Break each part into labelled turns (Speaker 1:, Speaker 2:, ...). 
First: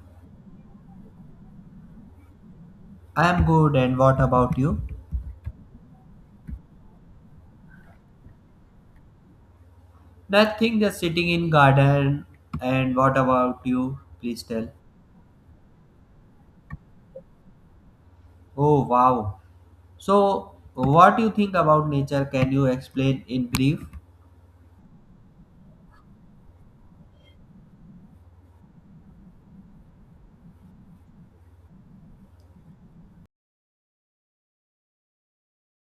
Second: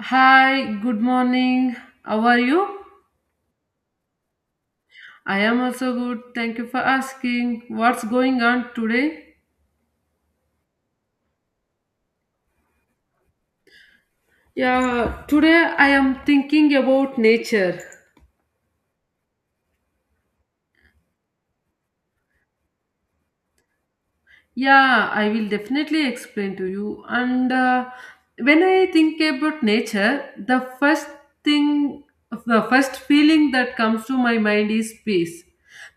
Speaker 1: Hi, good morning. How are you?
Speaker 2: I'm good, and what about you?
Speaker 1: I am also good. Thank you for asking. What's going on today?
Speaker 2: Nothing, just sitting in garden. And what about you? Please tell.
Speaker 1: Yeah, today I am thinking about nature.
Speaker 2: Oh wow. So, what do you think about nature? Can you explain in brief?
Speaker 1: Yeah, I will definitely explain to you. And When I think about nature, thing, the first feeling that comes to my mind is peace.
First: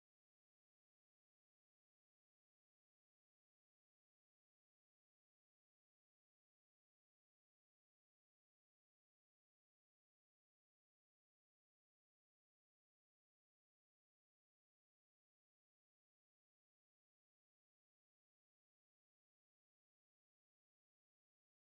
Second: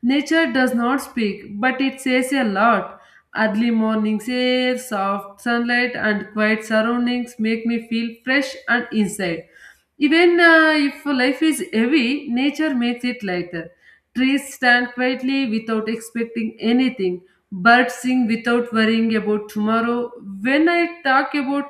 Speaker 1: Nature does not speak, but it says a lot. Early morning's air, soft sunlight, and quiet surroundings make me feel fresh and inside. Even if life is heavy, nature makes it lighter. Trees stand quietly without expecting anything, birds sing without worrying about tomorrow. When I talk about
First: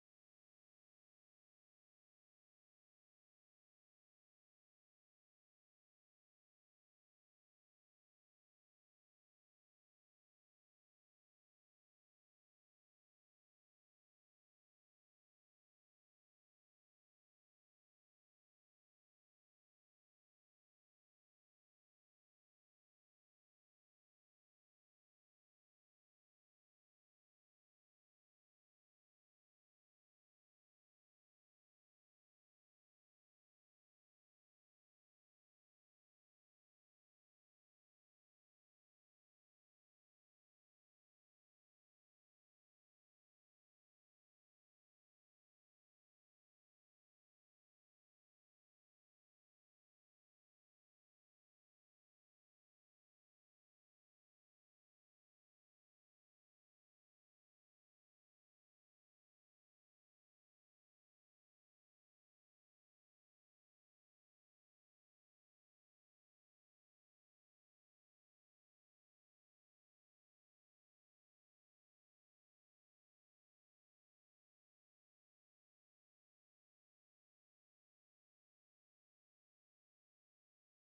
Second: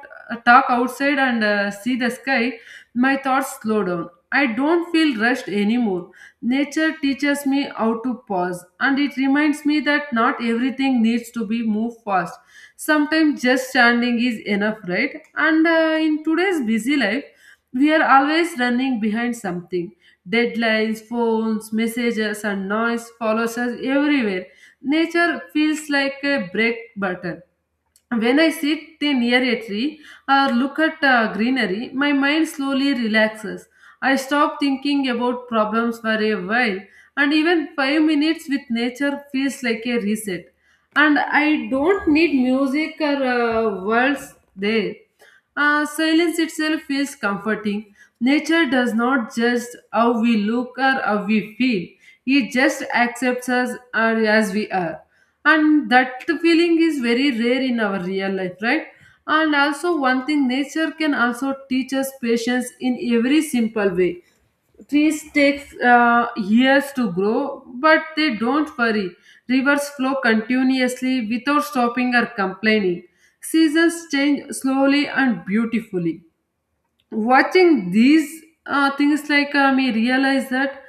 Speaker 1: Talk outside and see the sky, my thoughts slow down. I don't feel rushed anymore. Nature teaches me how to pause, and it reminds me that not everything needs to be moved fast. Sometimes just standing is enough, right? And In today's busy life, we are always running behind something. Deadlines, phones, messages, and noise follows us everywhere. Nature feels like a break button. When I sit near a tree or look at greenery, my mind slowly relaxes. I stop thinking about problems for a while, and even 5 minutes with nature feels like a reset. And I don't need music or words there. Silence itself feels comforting. Nature does not judge how we look or how we feel. It just accepts us are as we are. And that feeling is very rare in our real life, right? And also, one thing, nature can also teach us patience in every simple way. Trees take years to grow, but they don't worry. Rivers flow continuously without stopping or complaining. Seasons change slowly and beautifully, watching these things me realize that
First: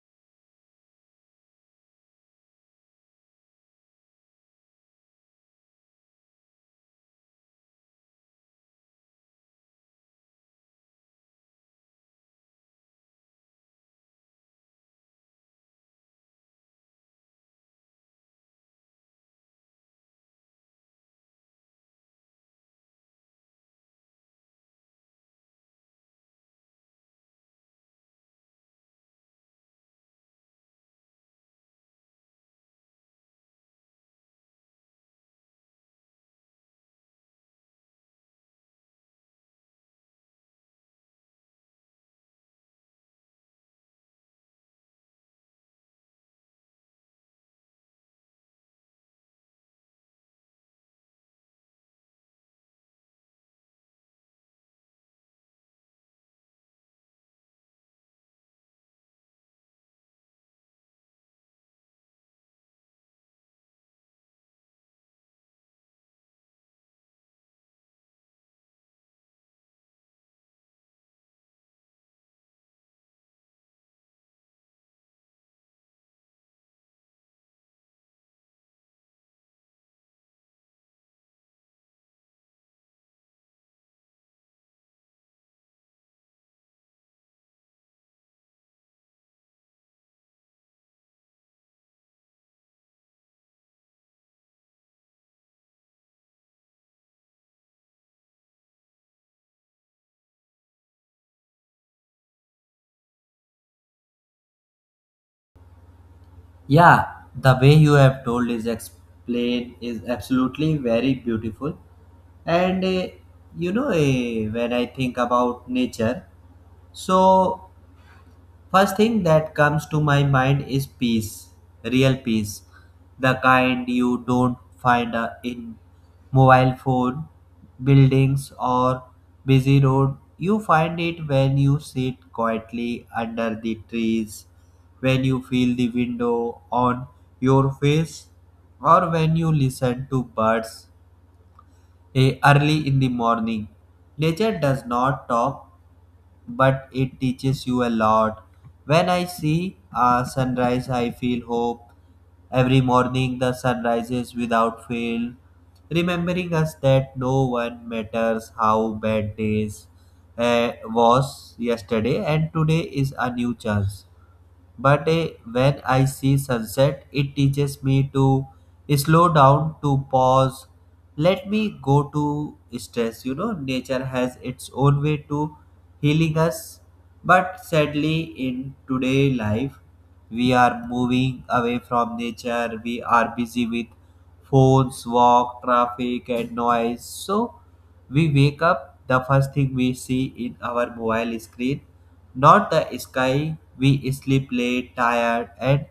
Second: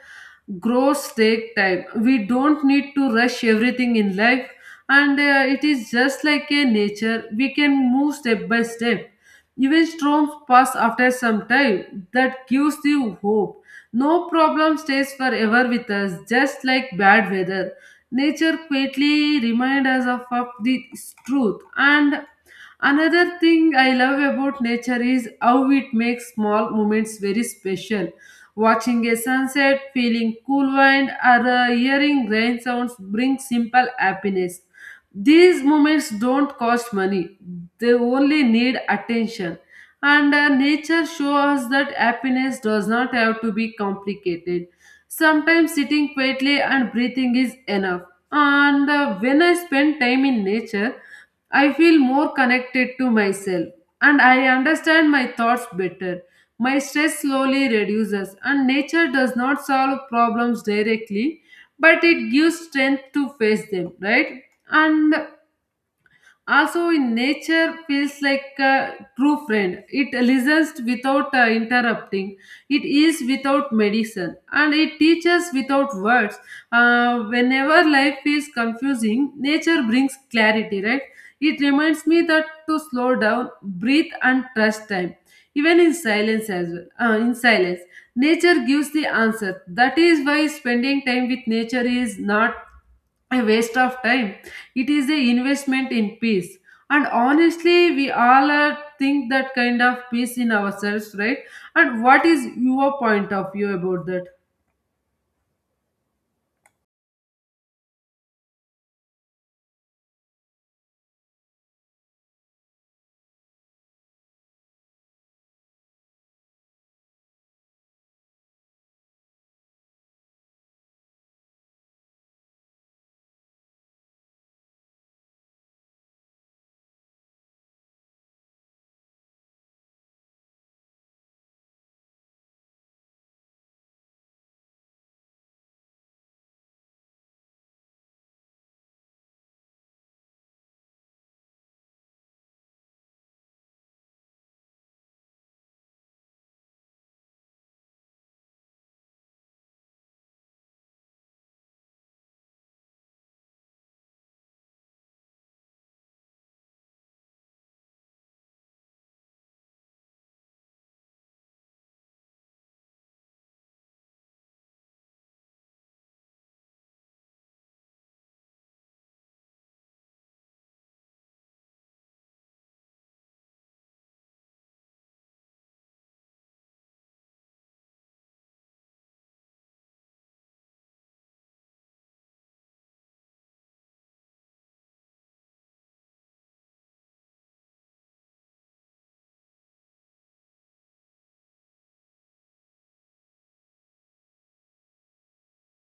Speaker 1: growth take time, we don't need to rush everything in life. And It is just like a nature, we can move step by step. Even storms pass after some time, that gives you hope. No problem stays forever with us, just like bad weather. Nature quietly reminds us of the truth. And another thing I love about nature is how it makes small moments very special. Watching a sunset, feeling cool wind, or hearing rain sounds bring simple happiness. These moments don't cost money, they only need attention. And Nature shows us that happiness does not have to be complicated. Sometimes sitting quietly and breathing is enough. And When I spend time in nature, I feel more connected to myself, and I understand my thoughts better. My stress slowly reduces, and nature does not solve problems directly, but it gives strength to face them, right? And also, in nature feels like a true friend. It listens without interrupting. It is without medicine, and it teaches without words. Whenever life is confusing, nature brings clarity, right? It reminds me that to slow down, breathe, and trust time, even in silence as well. In silence, nature gives the answer. That is why spending time with nature is not a waste of time. It is a investment in peace. And honestly, we all are think that kind of peace in ourselves, right? And what is your point of view about that?
Speaker 2: Yeah, the way you have told is explained is absolutely very beautiful. And you know, when I think about nature, so first thing that comes to my mind is peace, real peace, the kind you don't find in mobile phone, buildings, or busy road. You find it when you sit quietly under the trees, when you feel the window on your face, or when you listen to birds early in the morning. Nature does not talk but it teaches you a lot. When I see a sunrise, I feel hope. Every morning, the sun rises without fail, remembering us that no one matters how bad days was yesterday, and today is a new chance. But when I see sunset, it teaches me to slow down, to pause, let me go to stress. You know, nature has its own way to healing us, but sadly, in today life, we are moving away from nature. We are busy with phones, walk, traffic and noise. So we wake up, the first thing we see in our mobile screen, not the sky. We sleep late, tired and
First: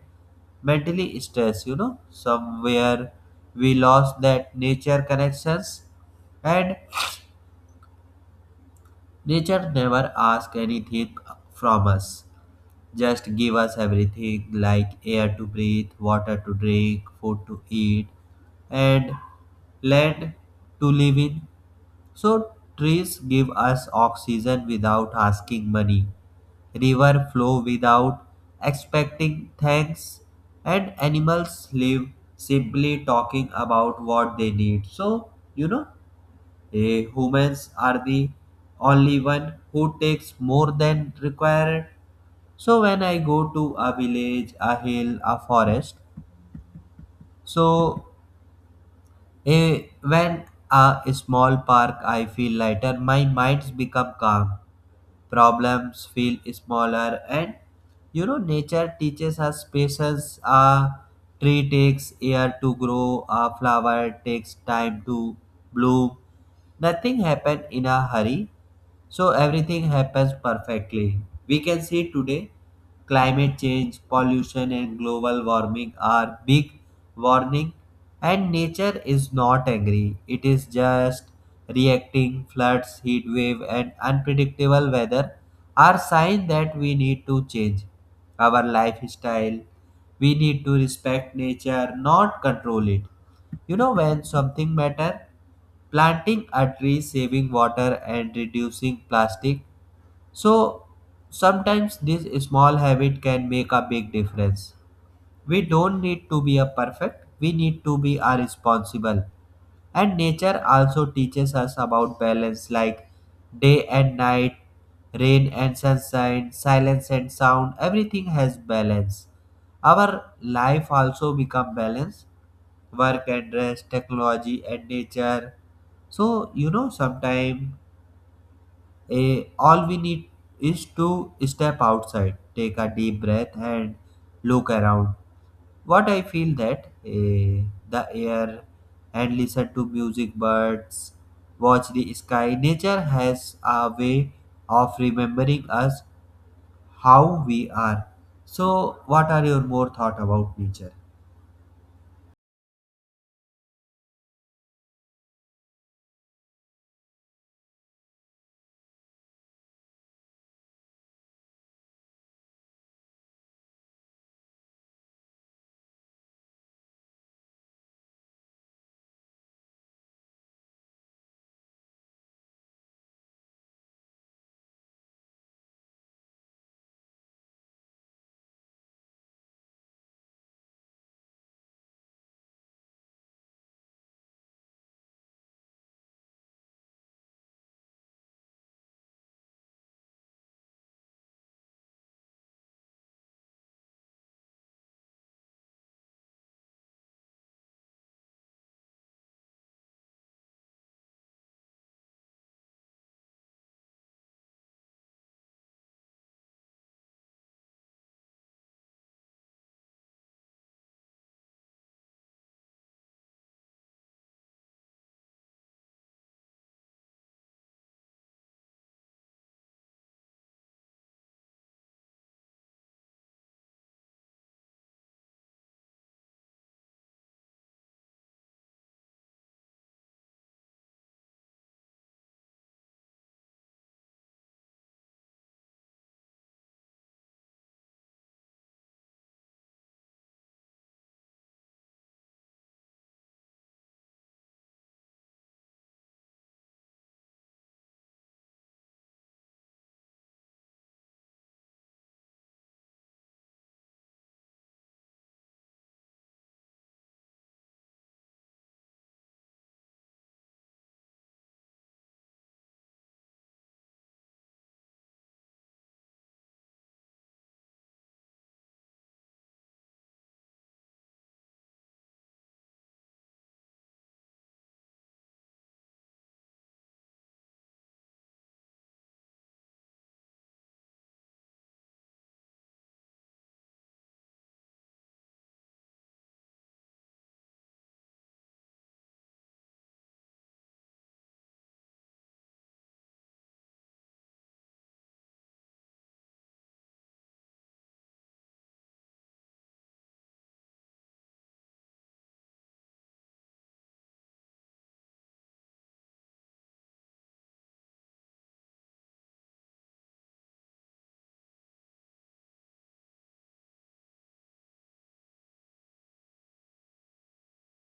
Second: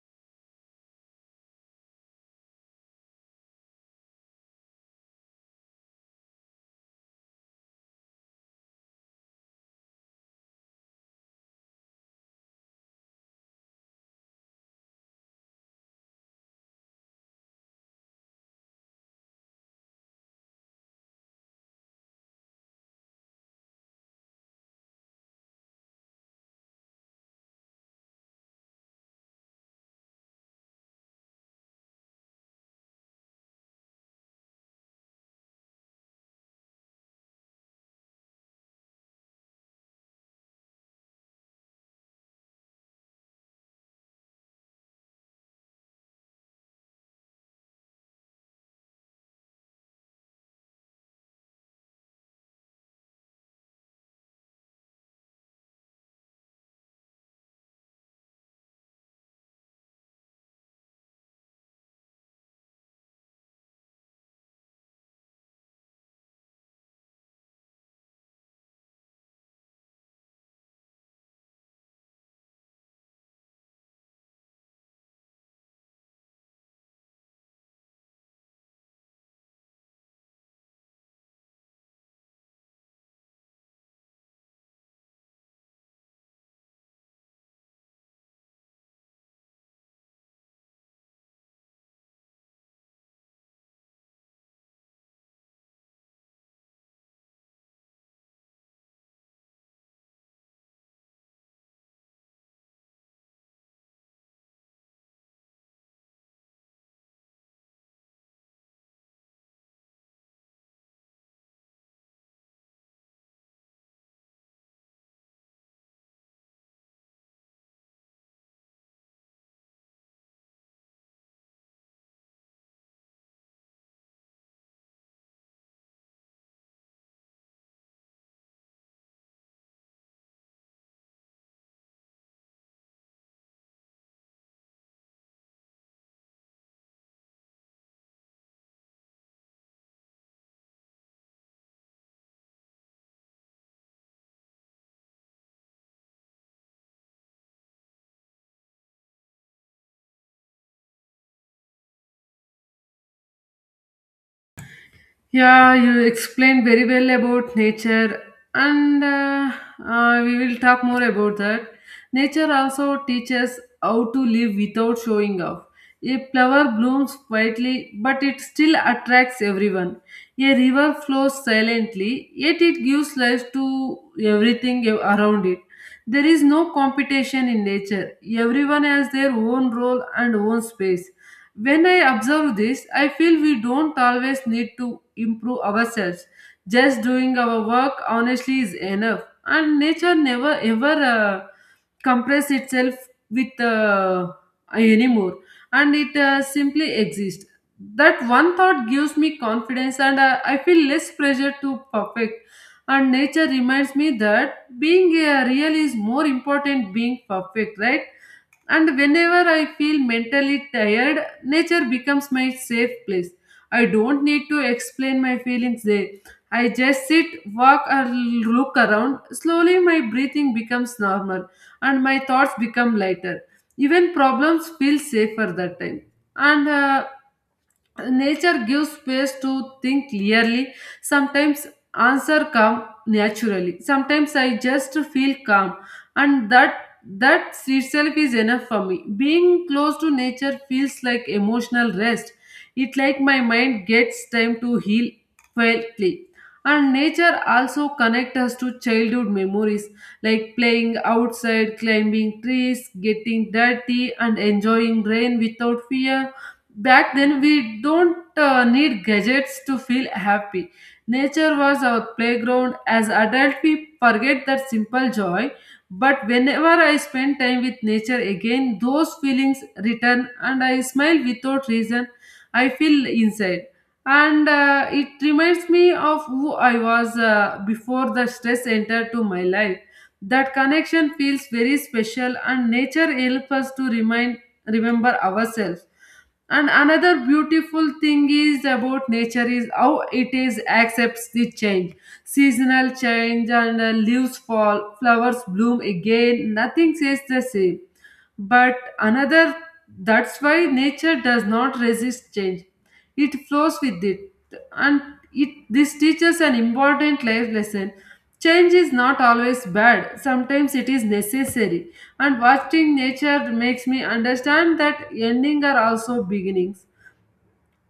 Speaker 2: mentally stressed. You know, somewhere we lost that nature connections. And nature never asks anything from us, just give us everything like air to breathe, water to drink, food to eat, and land to live in. So, trees give us oxygen without asking money, river flow without expecting thanks, and animals live simply talking about what they need. So, you know, humans are the only one who takes more than required. So when I go to a village, a hill, a forest, so a when a small park, I feel lighter. My minds become calm, problems feel smaller, and you know, nature teaches us patience. A tree takes year to grow, a flower takes time to bloom. Nothing happened in a hurry. So everything happens perfectly. We can see today climate change, pollution, and global warming are big warning, and nature is not angry. It is just reacting. Floods, heat wave, and unpredictable weather are signs that we need to change our lifestyle. We need to respect nature, not control it. You know when something matter? Planting a tree, saving water and reducing plastic. So sometimes this small habit can make a big difference. We don't need to be a perfect, we need to be a responsible. And nature also teaches us about balance, like day and night, rain and sunshine, silence and sound, everything has balance. Our life also become balance, work and rest, technology and nature. So you know, sometimes a all we need is to step outside, take a deep breath and look around. What I feel that, the air, and listen to music, birds, watch the sky. Nature has a way of remembering us how we are. So what are your more thought about nature?
Speaker 1: Yeah, you explained very well about nature, and we will talk more about that. Nature also teaches how to live without showing off. A flower blooms quietly, but it still attracts everyone. A river flows silently, yet it gives life to everything around it. There is no competition in nature. Everyone has their own role and own space. When I observe this, I feel we don't always need to improve ourselves. Just doing our work honestly is enough. And nature never ever compress itself with anymore. And it simply exists. That one thought gives me confidence, and I feel less pressure to perfect. And nature reminds me that being real is more important being perfect, right? And whenever I feel mentally tired, nature becomes my safe place. I don't need to explain my feelings there. I just sit, walk, or look around. Slowly, my breathing becomes normal and my thoughts become lighter. Even problems feel safer that time. And Nature gives space to think clearly. Sometimes answer come naturally, sometimes I just feel calm, and that itself is enough for me. Being close to nature feels like emotional rest. It like my mind gets time to heal quietly. And nature also connects us to childhood memories, like playing outside, climbing trees, getting dirty and enjoying rain without fear. Back then, we don't need gadgets to feel happy. Nature was our playground. As adults, we forget that simple joy. But whenever I spend time with nature again, those feelings return and I smile without reason. I feel inside. And It reminds me of who I was before the stress entered to my life. That connection feels very special, and nature helps us to remind remember ourselves. And another beautiful thing is about nature is how it is accepts the change, seasonal change, and leaves fall, flowers bloom again. Nothing stays the same. But another, that's why nature does not resist change. It flows with it. And it this teaches an important life lesson. Change is not always bad. Sometimes it is necessary. And watching nature makes me understand that ending are also beginnings.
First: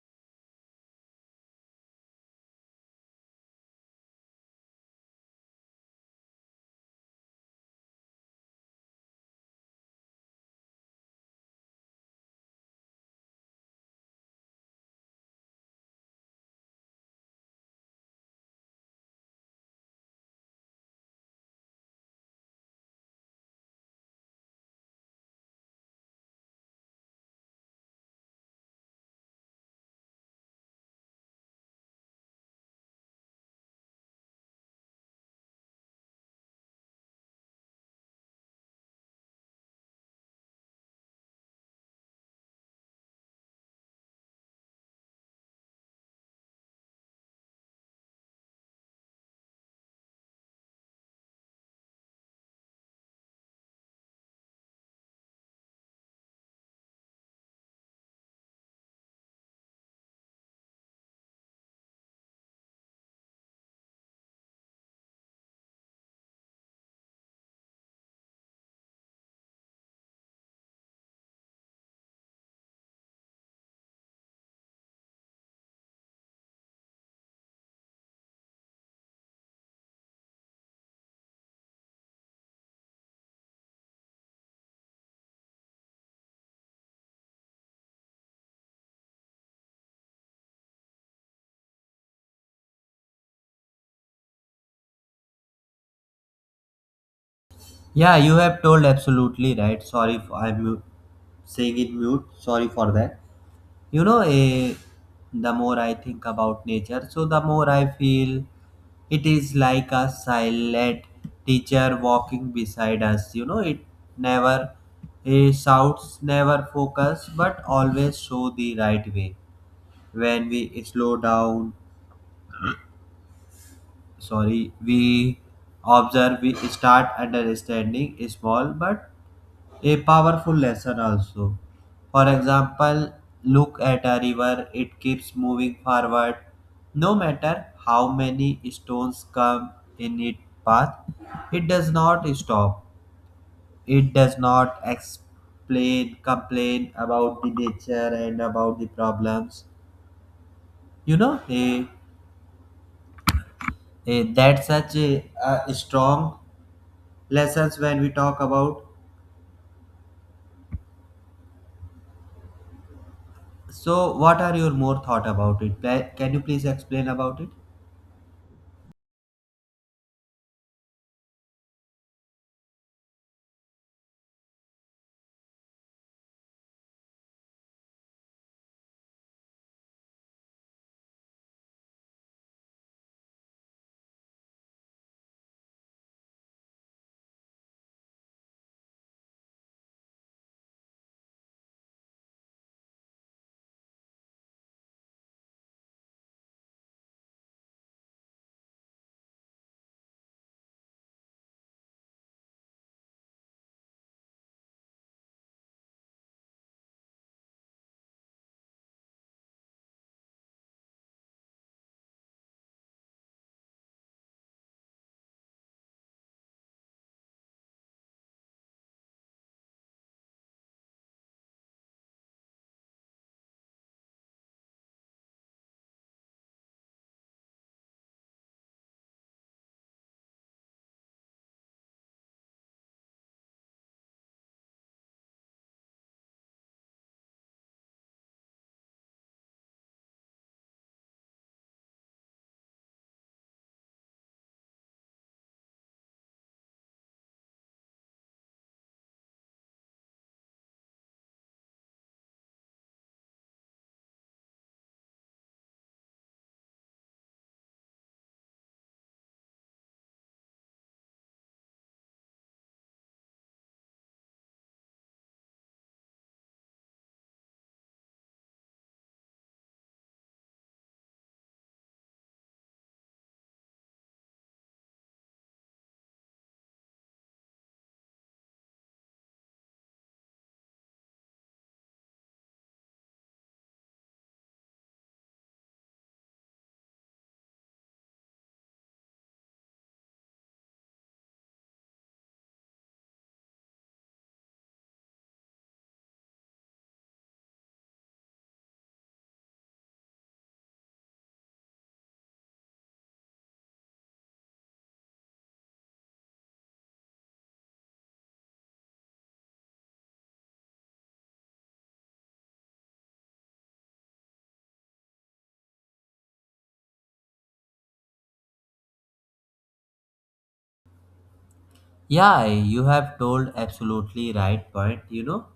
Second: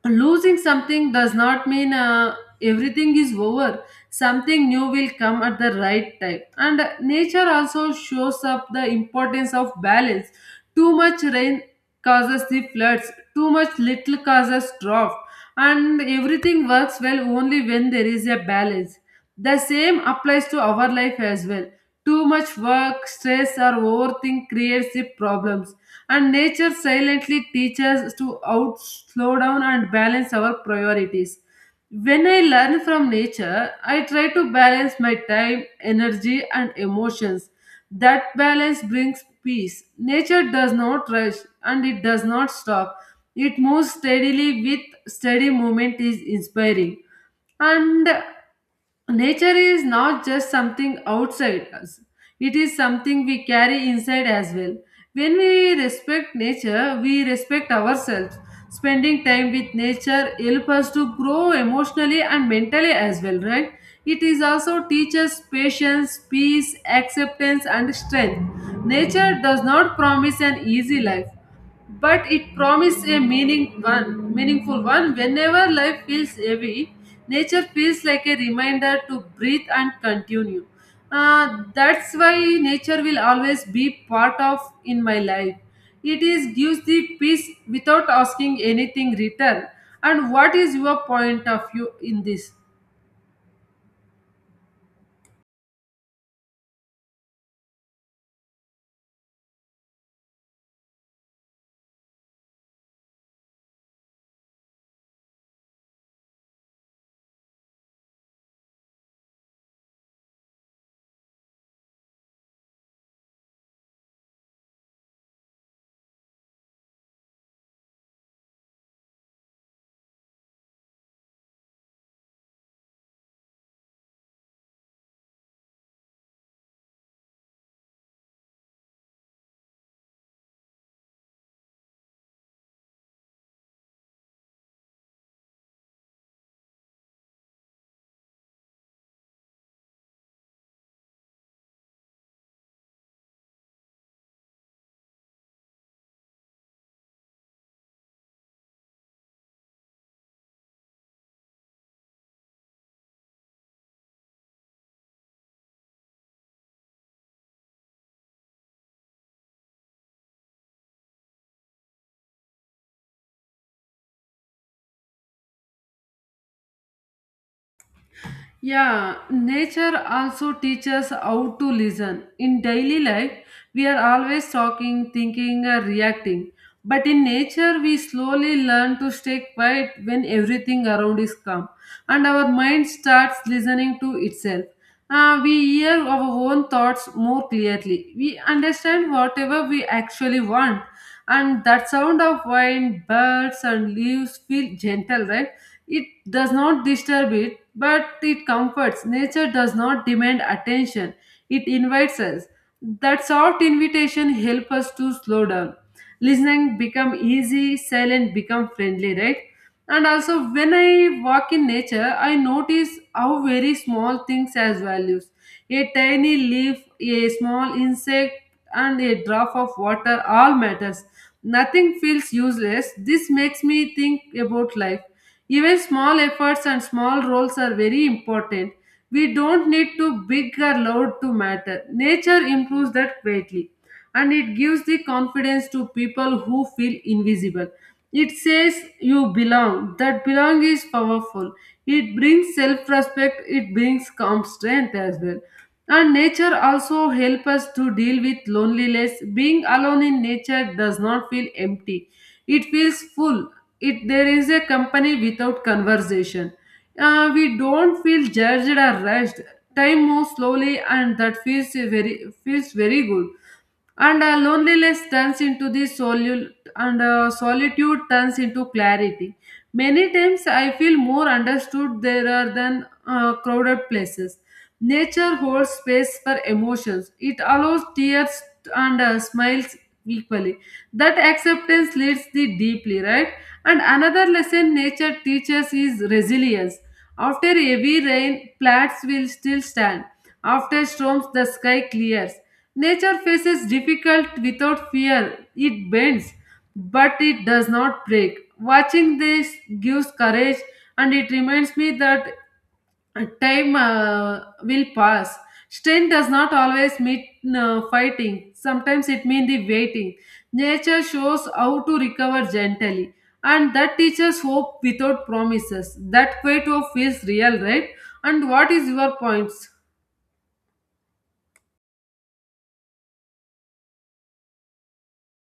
Speaker 1: Losing something does not mean everything is over, something new will come at the right time. And nature also shows up the importance of balance. Too much rain causes the floods, too much little causes drought, and everything works well only when there is a balance. The same applies to our life as well. Too much work stress or overthink creates the problems, and nature silently teaches us to out slow down and balance our priorities. When I learn from nature, I try to balance my time, energy, and emotions. That balance brings peace. Nature does not rush and it does not stop. It moves steadily with steady movement is inspiring. And nature is not just something outside us, it is something we carry inside as well. When we respect nature, we respect ourselves. Spending time with nature helps us to grow emotionally and mentally as well, right? It is also teaches patience, peace, acceptance, and strength. Nature does not promise an easy life, but it promises a meaningful one. Whenever life feels heavy, nature feels like a reminder to breathe and continue. Uh, that's why nature will always be part of in my life. It is gives the peace without asking anything return. And what is your point of view in this?
Speaker 2: Yeah, you have told absolutely right. Sorry if saying it mute, sorry for that. You know, the more I think about nature, so the more I feel it is like a silent teacher walking beside us. You know, it never shouts, never focus, but always show the right way. When we slow down, sorry, we observe, we start understanding small but a powerful lesson also. For example, look at a river, it keeps moving forward no matter how many stones come in its path. It does not stop, it does not explain, complain about the nature and about the problems. You know, that's such a strong lessons when we talk about. So, what are your more thought about it? Can you please explain about it?
Speaker 1: Yeah, nature also teaches how to listen. In daily life, we are always talking, thinking, or reacting. But in nature, we slowly learn to stay quiet when everything around is calm, and our mind starts listening to itself. We hear our own thoughts more clearly. We understand whatever we actually want, and that sound of wind, birds, and leaves feel gentle, right? It does not disturb it, but it comforts. Nature does not demand attention, it invites us. That soft invitation helps us to slow down. Listening become easy, silent become friendly, right? And also, when I walk in nature, I notice how very small things has values. A tiny leaf, a small insect, and a drop of water all matters. Nothing feels useless. This makes me think about life. Even small efforts and small roles are very important. We don't need to big or loud to matter. Nature improves that greatly, and it gives the confidence to people who feel invisible. It says you belong. That belong is powerful. It brings self respect, it brings calm strength as well. And nature also helps us to deal with loneliness. Being alone in nature does not feel empty, it feels full. It, there is a company without conversation. We don't feel judged or rushed. Time moves slowly, and that feels very good. And Loneliness turns into the solute, and solitude turns into clarity. Many times I feel more understood there are than crowded places. Nature holds space for emotions, it allows tears and smiles equally. That acceptance leads the deeply, right? And another lesson nature teaches is resilience. After heavy rain, plants will still stand. After storms, the sky clears. Nature faces difficult without fear. It bends, but it does not break. Watching this gives courage, and it reminds me that time will pass. Strength does not always mean fighting. Sometimes it means the waiting. Nature shows how to recover gently, and that teaches hope without promises. That quiet hope feels real, right? And what is your points?
Speaker 2: Yeah, you have told absolutely right point. You know,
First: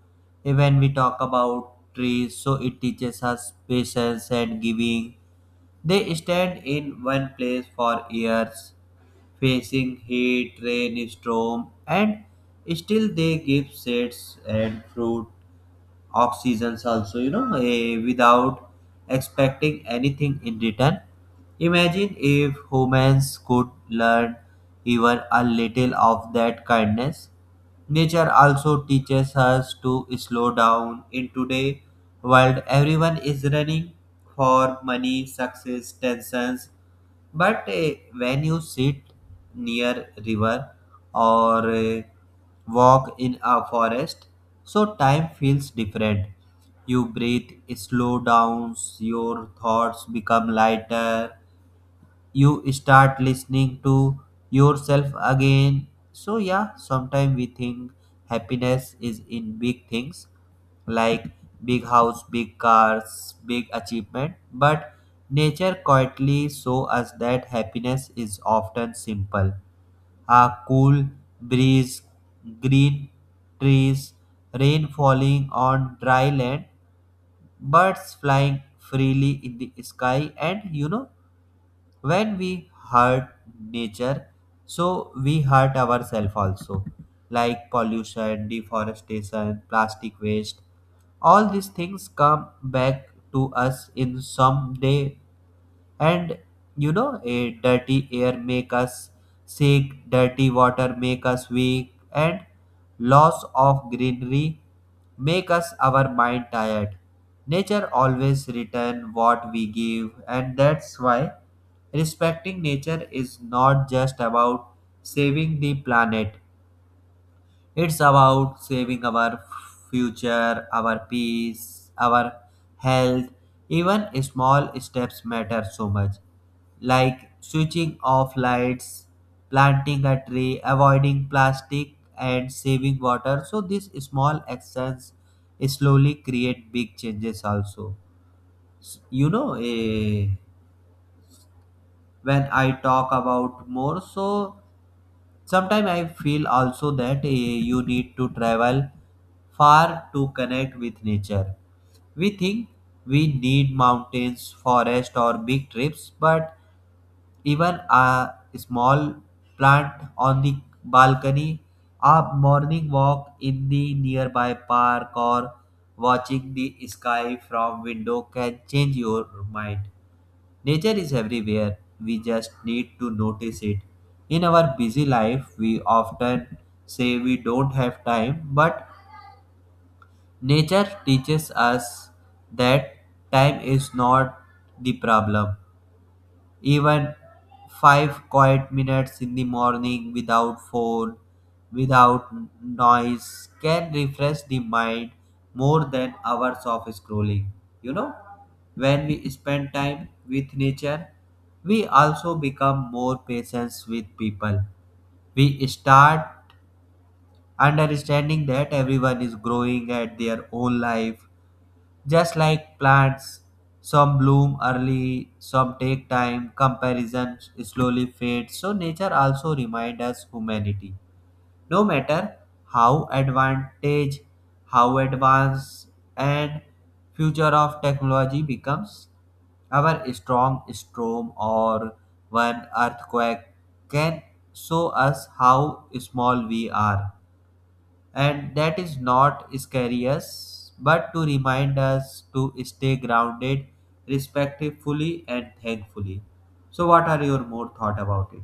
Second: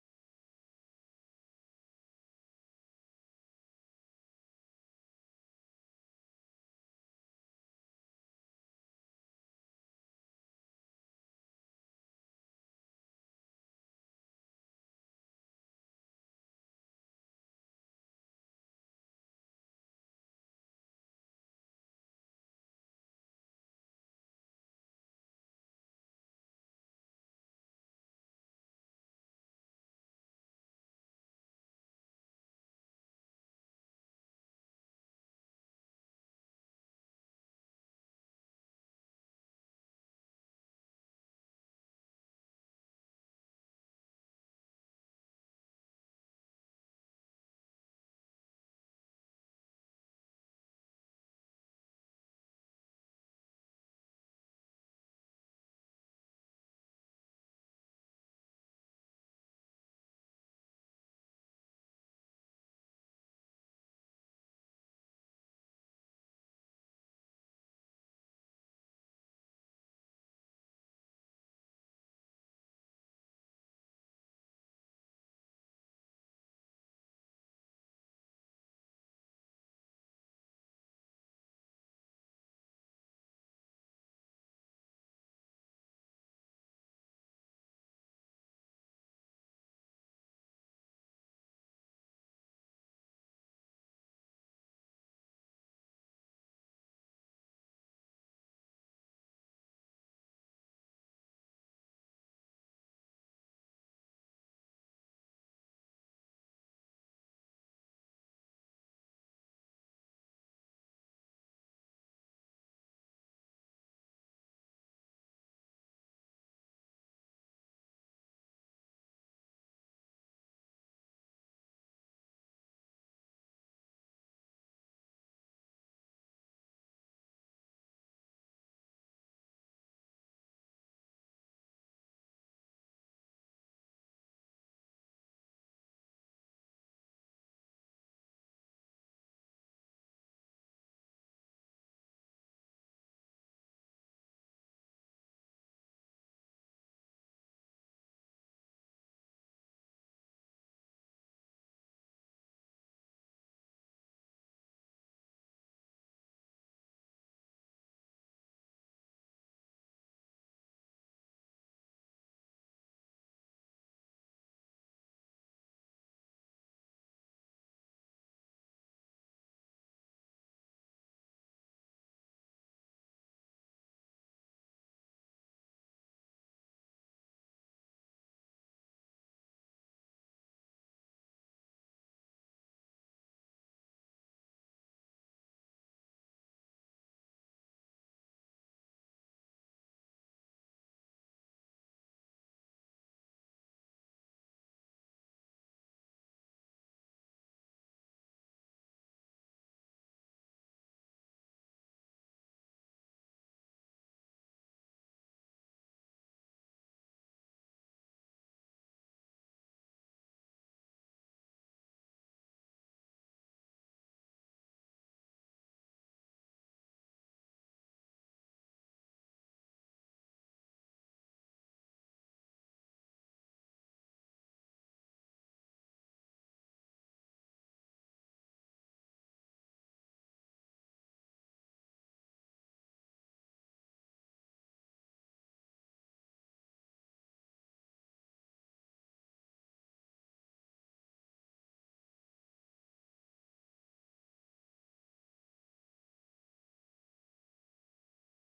Speaker 2: when we talk about trees, so it teaches us patience and giving. They stand in one place for years, facing heat, rain, storm, and still they give shades and fruit off seasons also, you know, without expecting anything in return. Imagine if humans could learn even a little of that kindness. Nature also teaches us to slow down. In today world, everyone is running for money, success, tensions, but when you sit near river or walk in a forest, so time feels different. You breathe, slow down, your thoughts become lighter, you start listening to yourself again. So, yeah, sometimes we think happiness is in big things like big house, big cars, big achievement, but nature quietly shows us that happiness is often simple: a cool breeze, green trees, rain falling on dry land, birds flying freely in the sky. And you know, when we hurt nature, so we hurt ourselves also, like pollution, deforestation, plastic waste, all these things come back to us in some day. And you know, a dirty air make us sick, dirty water make us weak, and loss of greenery make us our mind tired. Nature always return what we give, and that's why respecting nature is not just about saving the planet, it's about saving our future, our peace, our health. Even small steps matter so much, like switching off lights, planting a tree, avoiding plastic, and saving water. So, these small actions slowly create big changes, also. You know, when I talk about more, so sometimes I feel also that you need to travel far to connect with nature. We think we need mountains, forest, or big trips, but even a small plant on the balcony, a morning walk in the nearby park, or watching the sky from window can change your mind. Nature is everywhere, we just need to notice it. In our busy life, we often say we don't have time, but nature teaches us that time is not the problem. Even 5 quiet minutes in the morning without phone, without noise, can refresh the mind more than hours of scrolling. You know, when we spend time with nature, we also become more patient with people. We start understanding that everyone is growing at their own life, just like plants, some bloom early, some take time, comparison slowly fades. So nature also reminds us humanity. No matter how advantage, how advanced and future of technology becomes, our strong storm or one earthquake can show us how small we are, and that is not scary us but to remind us to stay grounded, respectfully and thankfully. So what are your more thought about it?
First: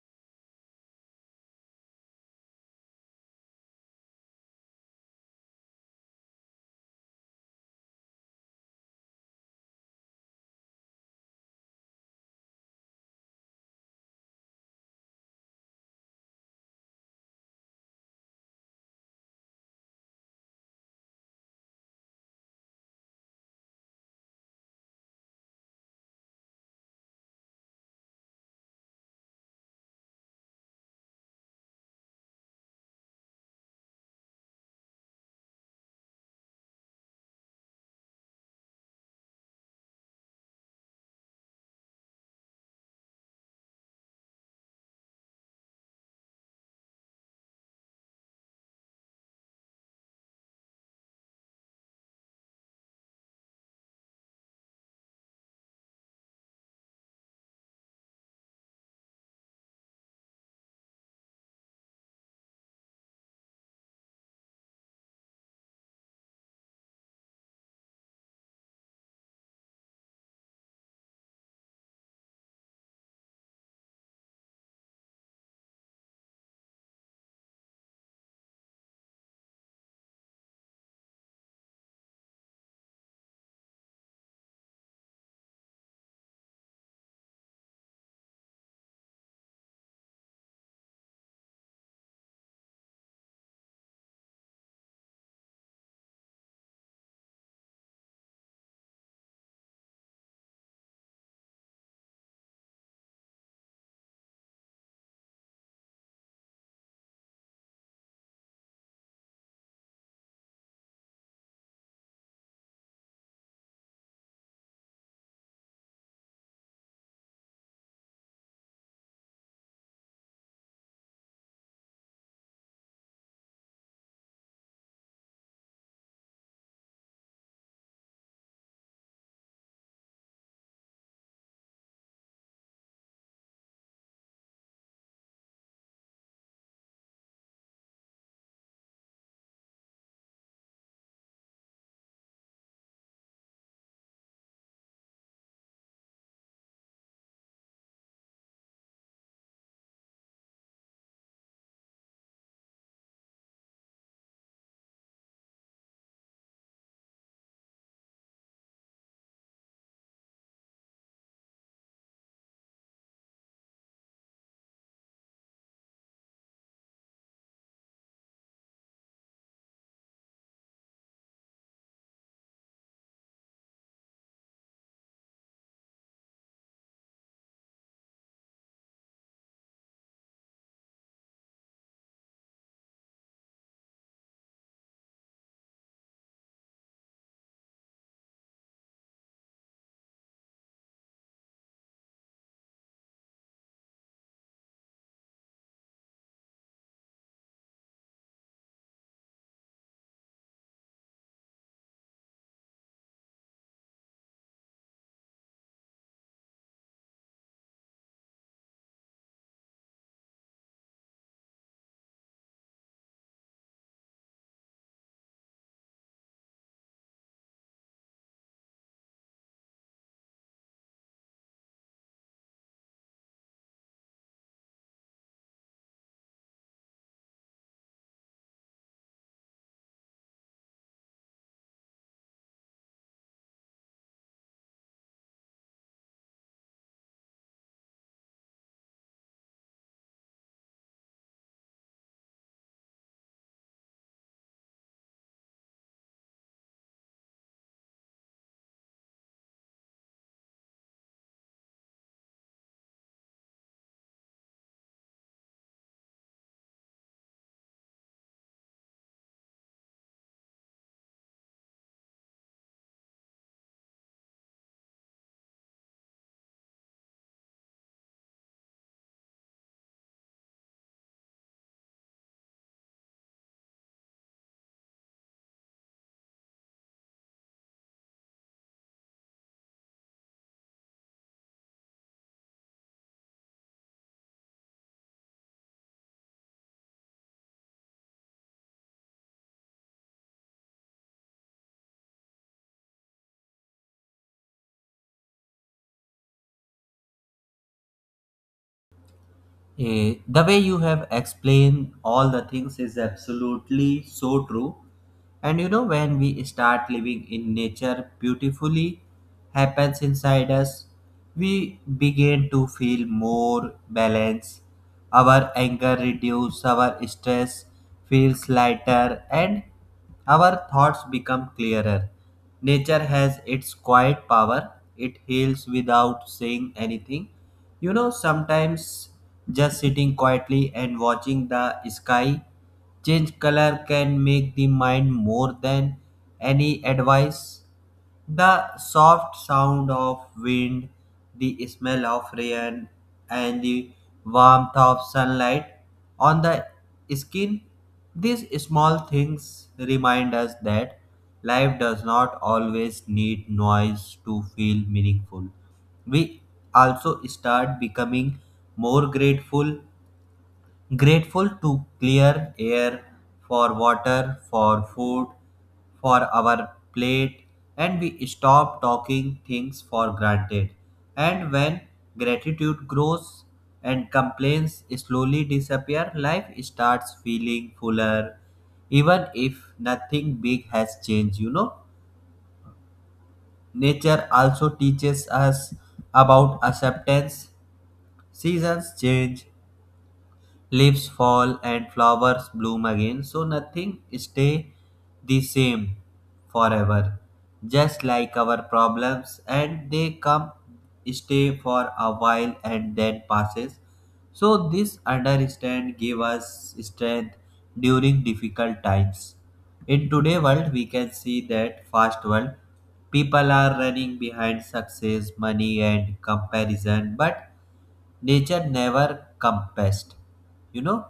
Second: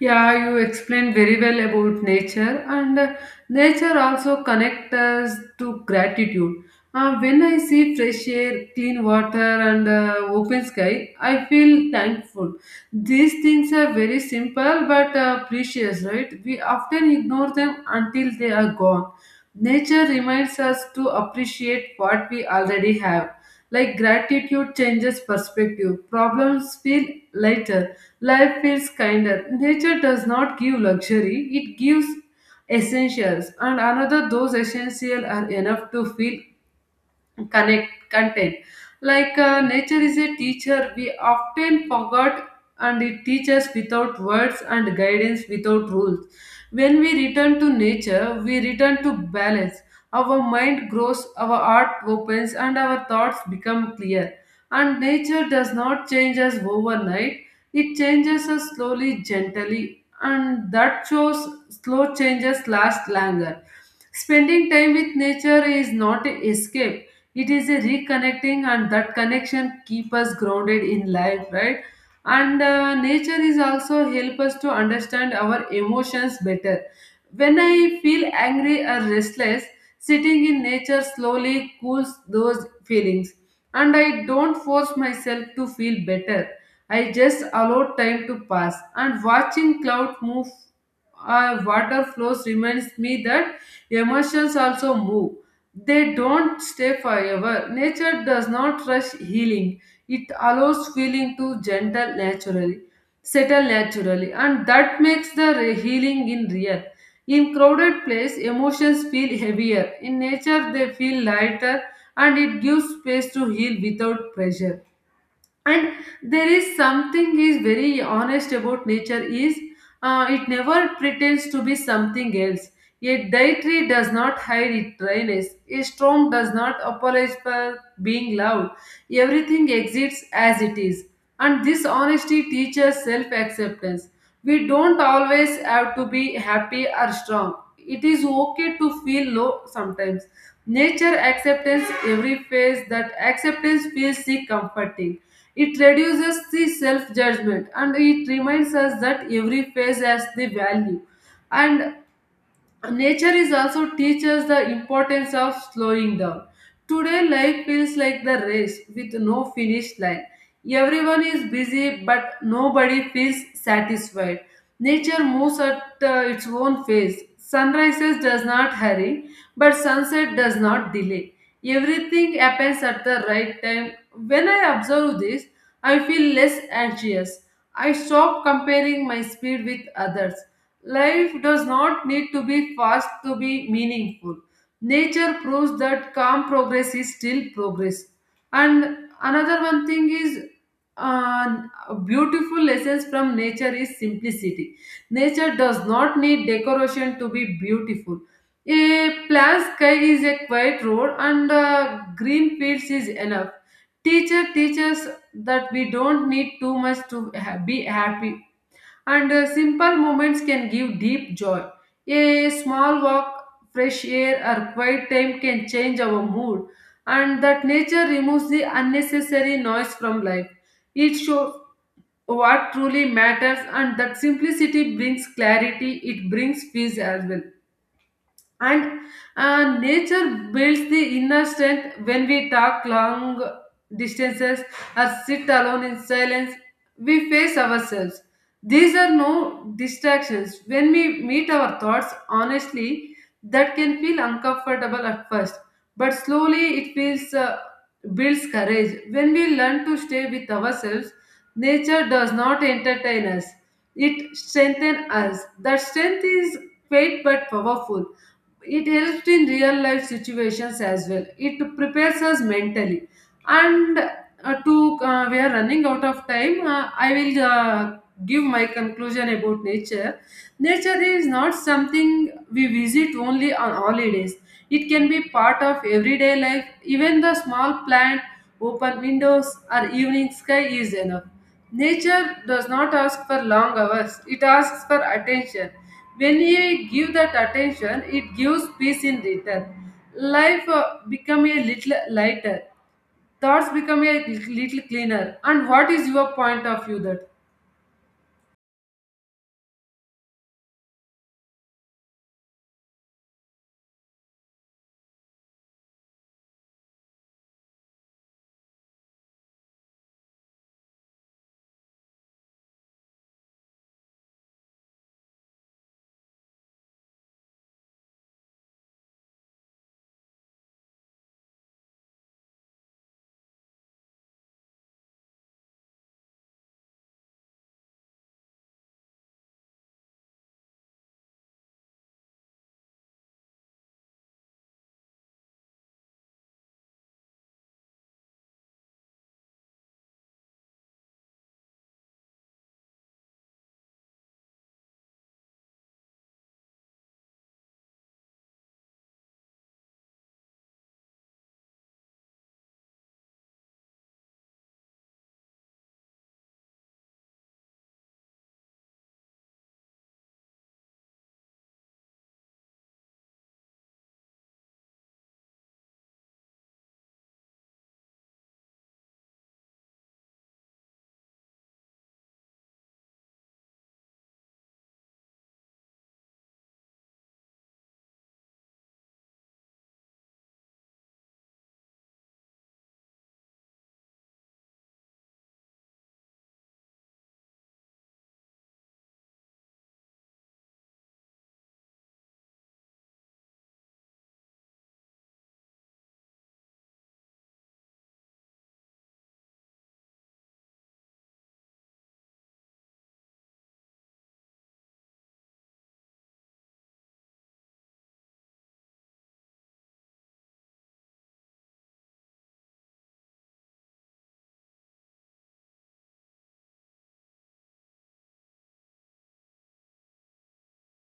Speaker 1: Yeah, you explained very well about nature, and nature also connects us to gratitude. When I see fresh air, clean water, and open sky, I feel thankful. These things are very simple but precious, right? We often ignore them until they are gone. Nature reminds us to appreciate what we already have. Like gratitude changes perspective, problems feel lighter. Life feels kinder. Nature does not give luxury, it gives essentials, and another those essentials are enough to feel connect content like nature is a teacher we often forgot, and it teaches without words and guidance without rules. When we return to nature, we return to balance. Our mind grows, our heart opens, and our thoughts become clear. And nature does not change us overnight, it changes us slowly, gently, and that shows slow changes last longer. Spending time with nature is not an escape, it is a reconnecting, and that connection keep us grounded in life, right? And nature is also help us to understand our emotions better. When I feel angry or restless, sitting in nature slowly cools those feelings, and I don't force myself to feel better. I just allow time to pass, and watching clouds move, water flows reminds me that emotions also move, they don't stay forever. Nature does not rush healing. It allows feeling to gentle naturally, settle naturally, and that makes the healing in real. In crowded place, emotions feel heavier. In nature, they feel lighter, and it gives space to heal without pressure. And there is something is very honest about nature is, it never pretends to be something else. A dietary does not hide its dryness, a storm does not apologize for being loud. Everything exists as it is, and this honesty teaches self-acceptance. We don't always have to be happy or strong, it is okay to feel low sometimes. Nature acceptance every phase, that acceptance feels comforting. It reduces the self judgment, and it reminds us that every phase has the value. And nature is also teaches the importance of slowing down. Today, life feels like the race with no finish line. Everyone is busy, but nobody feels satisfied. Nature moves at its own pace. Sunrises does not hurry, but sunset does not delay. Everything happens at the right time. When I observe this, I feel less anxious. I stop comparing my speed with others. Life does not need to be fast to be meaningful. Nature proves that calm progress is still progress. And another one thing is uh, beautiful lessons from nature is simplicity. Nature does not need decoration to be beautiful. A plain sky is a quiet road, and green fields is enough. Teacher teaches that we don't need too much to be happy, and simple moments can give deep joy. A small walk, fresh air, or quiet time can change our mood, and that nature removes the unnecessary noise from life. It shows what truly matters, and that simplicity brings clarity, it brings peace as well. And nature builds the inner strength when we talk long distances or sit alone in silence, we face ourselves. These are no distractions. When we meet our thoughts honestly, that can feel uncomfortable at first, but slowly it feels, builds courage. When we learn to stay with ourselves, nature does not entertain us, it strengthens us. That strength is faint but powerful. It helps in real life situations as well, it prepares us mentally. And to we are running out of time, I will give my conclusion about nature. Nature is not something we visit only on holidays, it can be part of everyday life. Even the small plant, open windows, or evening sky is enough. Nature does not ask for long hours, it asks for attention. When you give that attention, it gives peace in return. Life become a little lighter, thoughts become a little cleaner. And what is your point of view that
Speaker 2: Eh, the way you have explained all the things is absolutely so true. And you know, when we start living in nature beautifully, happens inside us, we begin to feel more balance. Our anger reduces, our stress feels lighter, and our thoughts become clearer. Nature has its quiet power, it heals without saying anything. You know, sometimes just sitting quietly and watching the sky change color can make the mind more than any advice. The soft sound of wind, the smell of rain, and the warmth of sunlight on the skin, these small things remind us that life does not always need noise to feel meaningful. We also start becoming more grateful, grateful to clear air, for water, for food, for our plate. And we stop talking things for granted. And when gratitude grows and complaints slowly disappear, life starts feeling fuller, even if nothing big has changed. You know, nature also teaches us about acceptance. Seasons change, leaves fall and flowers bloom again, so nothing stay the same forever. Just like our problems, and they come, stay for a while and then passes. So this understand give us strength during difficult times. In today world we can see that fast world, people are running behind success, money and comparison, but nature never compassed, you know